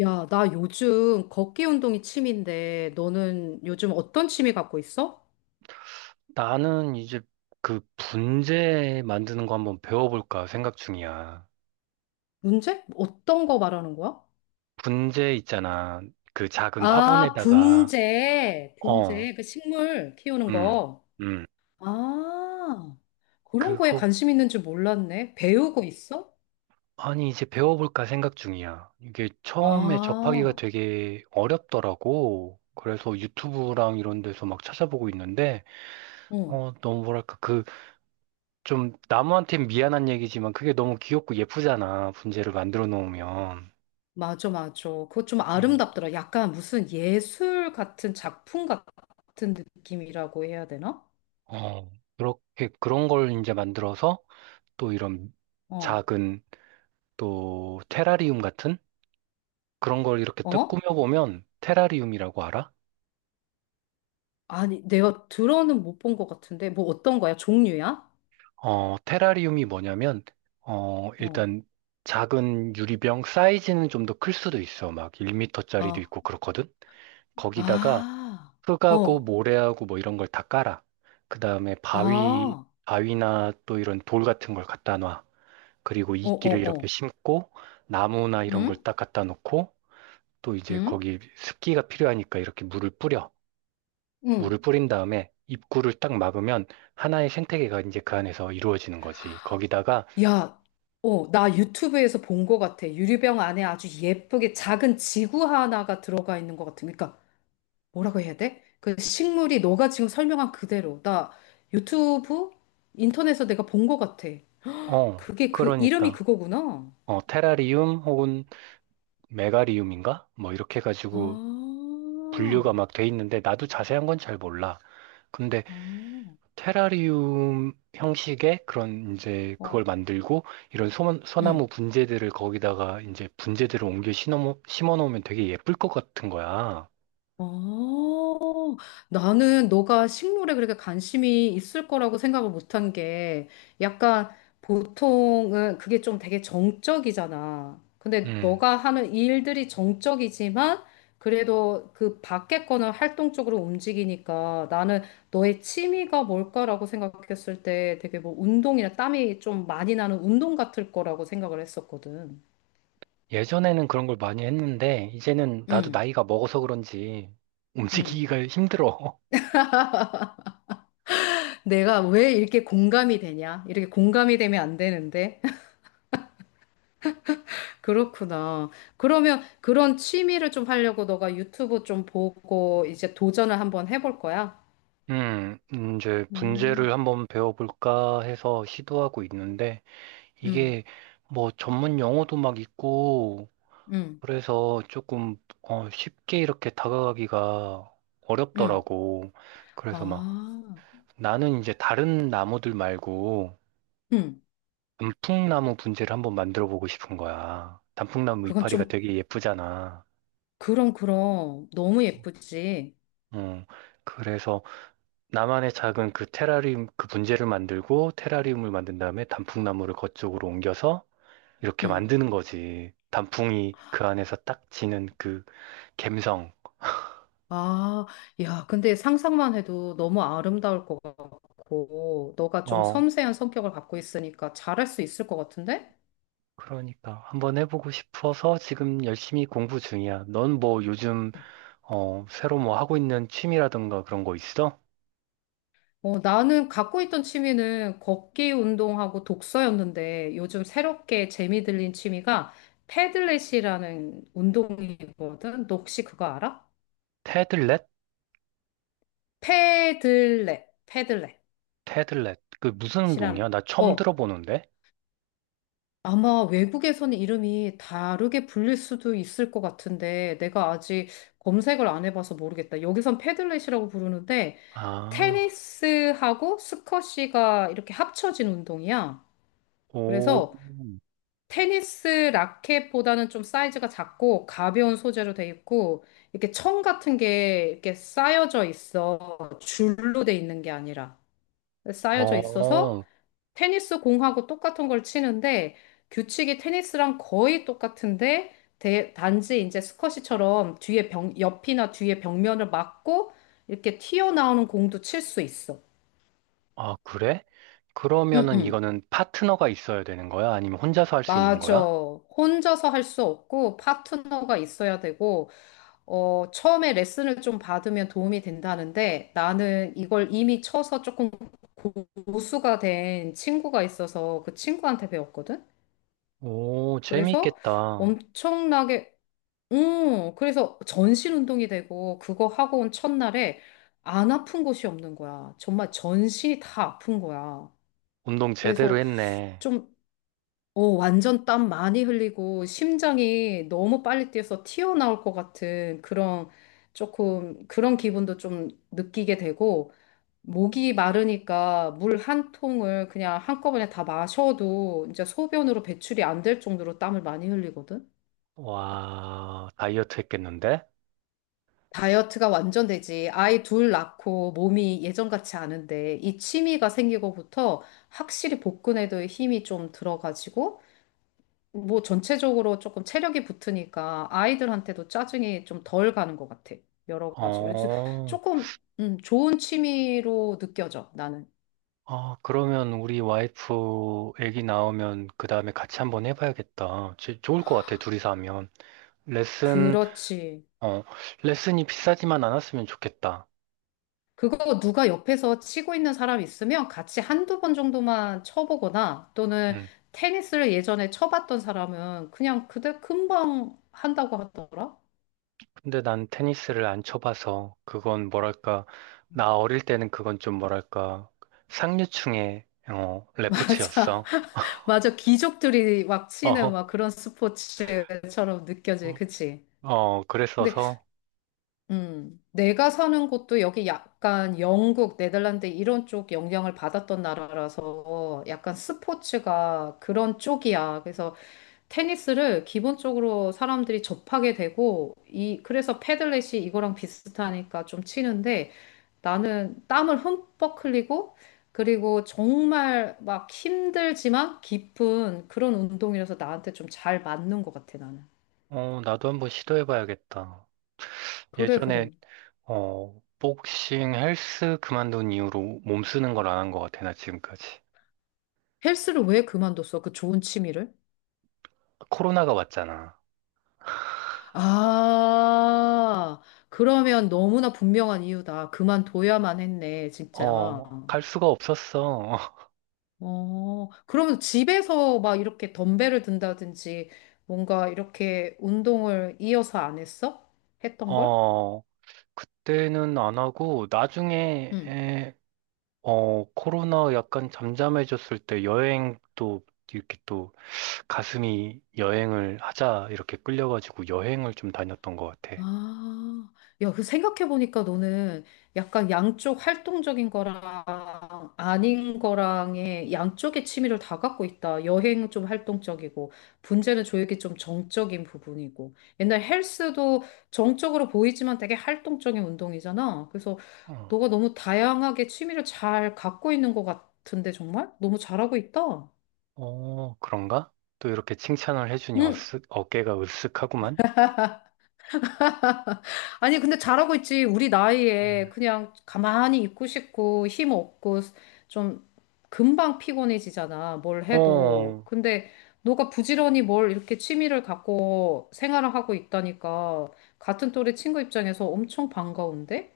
야, 나 요즘 걷기 운동이 취미인데, 너는 요즘 어떤 취미 갖고 있어? 나는 이제 그 분재 만드는 거 한번 배워볼까 생각 중이야. 문제? 어떤 거 말하는 거야? 분재 있잖아. 그 작은 아, 화분에다가, 분재. 어, 분재. 그 식물 키우는 음, 거. 음. 아, 그런 거에 그거, 관심 있는 줄 몰랐네. 배우고 있어? 아니, 이제 배워볼까 생각 중이야. 이게 처음에 접하기가 아, 되게 어렵더라고. 그래서 유튜브랑 이런 데서 막 찾아보고 있는데, 응. 너무 뭐랄까, 그, 좀, 나무한테 미안한 얘기지만 그게 너무 귀엽고 예쁘잖아. 분재를 만들어 놓으면. 맞아, 맞아. 그거 좀 음. 아름답더라. 약간 무슨 예술 같은 작품 같은 느낌이라고 해야 되나? 어, 그렇게 그런 걸 이제 만들어서 또 이런 어, 작은 또 테라리움 같은 그런 걸 이렇게 딱 어? 꾸며보면 테라리움이라고 알아? 아니, 내가 들어는 못 본 것 같은데, 뭐 어떤 거야? 종류야? 테라리움이 뭐냐면 어, 일단 작은 유리병 사이즈는 좀 더 클 수도 있어. 막 1미터짜리도 아, 있고 그렇거든. 거기다가 아, 흙하고 어, 모래하고 뭐 이런 걸 다 깔아. 그다음에 아, 어, 바위나 또 이런 돌 같은 걸 갖다 놔. 그리고 어, 이끼를 이렇게 어. 심고 나무나 이런 걸 응? 딱 갖다 놓고 또 이제 응? 거기 습기가 필요하니까 이렇게 물을 뿌려. 물을 응. 뿌린 다음에 입구를 딱 막으면 하나의 생태계가 이제 그 안에서 이루어지는 거지. 거기다가 야, 나 유튜브에서 본 것 같아. 유리병 안에 아주 예쁘게 작은 지구 하나가 들어가 있는 것 같은. 그러니까, 뭐라고 해야 돼? 그 식물이 너가 지금 설명한 그대로. 나 유튜브? 인터넷에서 내가 본 것 같아. 그게 이름이 그러니까 그거구나. 테라리움 혹은 메가리움인가? 뭐 이렇게 해가지고 아, 분류가 막 돼 있는데 나도 자세한 건 잘 몰라. 근데 아. 테라리움 형식의 그런 이제 그걸 어. 만들고 이런 응. 소나무 분재들을 거기다가 이제 분재들을 옮겨 심어 놓으면 되게 예쁠 것 같은 거야. 어, 나는 너가 식물에 그렇게 관심이 있을 거라고 생각을 못한 게 약간 보통은 그게 좀 되게 정적이잖아. 근데 음. 너가 하는 일들이 정적이지만 그래도 그 밖에 거는 활동적으로 움직이니까 나는 너의 취미가 뭘까라고 생각했을 때 되게 뭐 운동이나 땀이 좀 많이 나는 운동 같을 거라고 생각을 했었거든. 예전에는 그런 걸 많이 했는데 이제는 나도 응, 나이가 먹어서 그런지 응. 움직이기가 힘들어. 내가 왜 이렇게 공감이 되냐? 이렇게 공감이 되면 안 되는데. 그렇구나. 그러면 그런 취미를 좀 하려고 너가 유튜브 좀 보고 이제 도전을 한번 해볼 거야? 음, 이제 음, 분재를 한번 배워볼까 해서 시도하고 있는데 음, 이게 뭐 전문 용어도 막 있고 음, 그래서 조금 쉽게 이렇게 다가가기가 음. 어렵더라고. 그래서 막 아, 나는 이제 다른 나무들 말고 음. 단풍나무 분재를 한번 만들어 보고 싶은 거야. 단풍나무 그건 이파리가 좀, 되게 예쁘잖아. 그럼, 그럼. 너무 예쁘지? 음, 그래서 나만의 작은 그 테라리움 그 분재를 만들고 테라리움을 만든 다음에 단풍나무를 거쪽으로 옮겨서 이렇게 음. 만드는 거지. 단풍이 그 안에서 딱 지는 그 감성. 아, 야, 근데 상상만 해도 너무 아름다울 것 같고, 너가 좀 어, 섬세한 성격을 갖고 있으니까 잘할 수 있을 것 같은데? 그러니까 한번 해보고 싶어서 지금 열심히 공부 중이야. 넌 뭐 요즘 새로 뭐 하고 있는 취미라든가 그런 거 있어? 나는 갖고 있던 취미는 걷기 운동하고 독서였는데 요즘 새롭게 재미 들린 취미가 패들렛이라는 운동이거든. 너 혹시 그거 알아? 테들렛? 패들렛, 패들렛이라는. 테들렛. 그 무슨 운동이야? 나 처음 어, 들어보는데. 아마 외국에서는 이름이 다르게 불릴 수도 있을 것 같은데 내가 아직 검색을 안 해봐서 모르겠다. 여기선 패들렛이라고 부르는데 아, 테니스하고 스쿼시가 이렇게 합쳐진 운동이야. 오, 그래서 테니스 라켓보다는 좀 사이즈가 작고 가벼운 소재로 돼 있고 이렇게 천 같은 게 이렇게 쌓여져 있어. 줄로 돼 있는 게 아니라 쌓여져 있어서 어, 테니스 공하고 똑같은 걸 치는데 규칙이 테니스랑 거의 똑같은데 단지 이제 스쿼시처럼 뒤에 벽, 옆이나 뒤에 벽면을 막고 이렇게 튀어나오는 공도 칠 수 있어. 아, 그래? 응, 그러면은 응. 이거는 파트너가 있어야 되는 거야? 아니면 혼자서 할 수 있는 맞아. 거야? 혼자서 할 수 없고 파트너가 있어야 되고 처음에 레슨을 좀 받으면 도움이 된다는데 나는 이걸 이미 쳐서 조금 고수가 된 친구가 있어서 그 친구한테 배웠거든? 오, 그래서 재미있겠다. 엄청나게, 그래서 전신 운동이 되고 그거 하고 온 첫날에 안 아픈 곳이 없는 거야. 정말 전신이 다 아픈 거야. 운동 제대로 그래서 했네. 좀 완전 땀 많이 흘리고 심장이 너무 빨리 뛰어서 튀어나올 것 같은 그런 조금 그런 기분도 좀 느끼게 되고 목이 마르니까 물 한 통을 그냥 한꺼번에 다 마셔도 이제 소변으로 배출이 안 될 정도로 땀을 많이 흘리거든. 와, 다이어트 했겠는데? 다이어트가 완전 되지. 아이 둘 낳고 몸이 예전 같지 않은데 이 취미가 생기고부터 확실히 복근에도 힘이 좀 들어가지고 뭐 전체적으로 조금 체력이 붙으니까 아이들한테도 짜증이 좀 덜 가는 것 같아. 여러 가지로. 그래서 어. 조금 좋은 취미로 느껴져, 나는. 아, 그러면 우리 와이프 애기 나오면 그 다음에 같이 한번 해봐야겠다. 좋을 것 같아, 둘이서 하면. 레슨, 그렇지. 어, 레슨이 비싸지만 않았으면 좋겠다. 그거 누가 옆에서 치고 있는 사람 있으면 같이 한두 번 정도만 쳐보거나 또는 음. 테니스를 예전에 쳐봤던 사람은 그냥 그대 금방 한다고 하더라. 근데 난 테니스를 안 쳐봐서 그건 뭐랄까, 음. 나 어릴 때는 그건 좀 뭐랄까, 상류층의, 맞아. 레포츠였어. 맞아. 귀족들이 막 치는 어허. 막 그런 스포츠처럼 느껴지. 어, 그치? 근데 그랬어서, 내가 사는 곳도 여기 약간 영국, 네덜란드 이런 쪽 영향을 받았던 나라라서 약간 스포츠가 그런 쪽이야. 그래서 테니스를 기본적으로 사람들이 접하게 되고, 그래서 패들렛이 이거랑 비슷하니까 좀 치는데 나는 땀을 흠뻑 흘리고, 그리고 정말 막 힘들지만 깊은 그런 운동이라서 나한테 좀 잘 맞는 것 같아, 나는. 나도 한번 시도해봐야겠다. 그래, 예전에 그래. 복싱 헬스 그만둔 이후로 몸 쓰는 걸 안 한 것 같아, 나 지금까지. 헬스를 왜 그만뒀어? 그 좋은 취미를? 코로나가 왔잖아. 아, 그러면 너무나 분명한 이유다. 그만둬야만 했네, 진짜. 어, 갈 수가 없었어. 그러면 집에서 막 이렇게 덤벨을 든다든지 뭔가 이렇게 운동을 이어서 안 했어? 했던 걸? 어, 그때는 안 하고, 나중에, 응. 코로나 약간 잠잠해졌을 때 여행도 이렇게 또 가슴이 여행을 하자 이렇게 끌려가지고 여행을 좀 다녔던 것 같아. 아, 야, 생각해보니까 너는 약간 양쪽 활동적인 거랑 아닌 거랑의 양쪽의 취미를 다 갖고 있다. 여행은 좀 활동적이고, 분재는 조육이 좀 정적인 부분이고, 옛날 헬스도 정적으로 보이지만 되게 활동적인 운동이잖아. 그래서 어, 너가 너무 다양하게 취미를 잘 갖고 있는 것 같은데, 정말? 너무 잘하고 있다. 어, 그런가? 또 이렇게 칭찬을 해주니 응, 어깨가 으쓱하구만. 아니, 근데 잘하고 있지. 우리 음. 나이에 그냥 가만히 있고 싶고 힘 없고 좀 금방 피곤해지잖아. 뭘 해도. 어, 근데 너가 부지런히 뭘 이렇게 취미를 갖고 생활을 하고 있다니까 같은 또래 친구 입장에서 엄청 반가운데?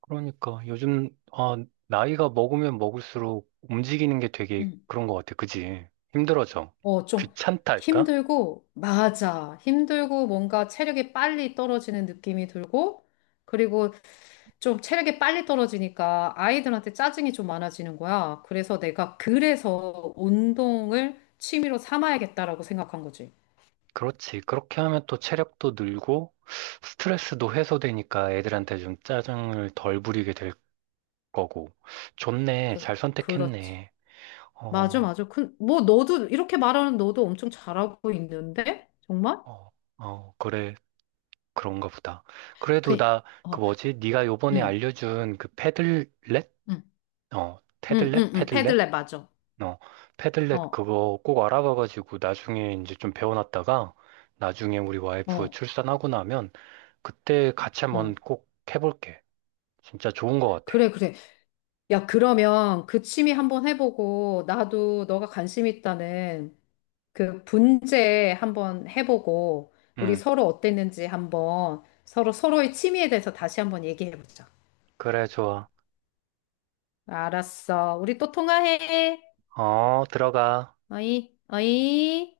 그러니까 요즘 나이가 먹으면 먹을수록 움직이는 게 되게 응. 그런 것 같아. 그지? 힘들어져. 좀 귀찮다 할까? 힘들고, 맞아. 힘들고, 뭔가 체력이 빨리 떨어지는 느낌이 들고, 그리고 좀 체력이 빨리 떨어지니까 아이들한테 짜증이 좀 많아지는 거야. 그래서 내가 그래서 운동을 취미로 삼아야겠다라고 생각한 거지. 그렇지. 그렇게 하면 또 체력도 늘고 스트레스도 해소되니까 애들한테 좀 짜증을 덜 부리게 될 거고. 좋네. 그, 잘 그렇지. 선택했네. 맞아, 어, 맞아. 뭐, 이렇게 말하는 너도 엄청 잘하고 있는데? 정말? 어, 어, 그래. 그런가 보다. 그, 그래도 나 그 어, 뭐지? 네가 요번에 응, 알려준 그 패들렛? 응, 어, 응, 테들렛? 응, 응, 패들렛? 패들렛 맞아. 어, 패들렛 어, 그거 꼭 알아봐가지고 나중에 이제 좀 배워놨다가 나중에 우리 와이프 어, 출산하고 나면 그때 같이 한번 어. 꼭 해볼게. 진짜 좋은 것 같아. 그래, 그래. 야, 그러면 그 취미 한번 해보고, 나도 너가 관심 있다는 그 분재 한번 해보고, 우리 응, 서로 어땠는지 한번 서로 서로의 취미에 대해서 다시 한번 얘기해보자. 그래, 좋아. 알았어. 우리 또 통화해. 어, 들어가. 어이, 어이.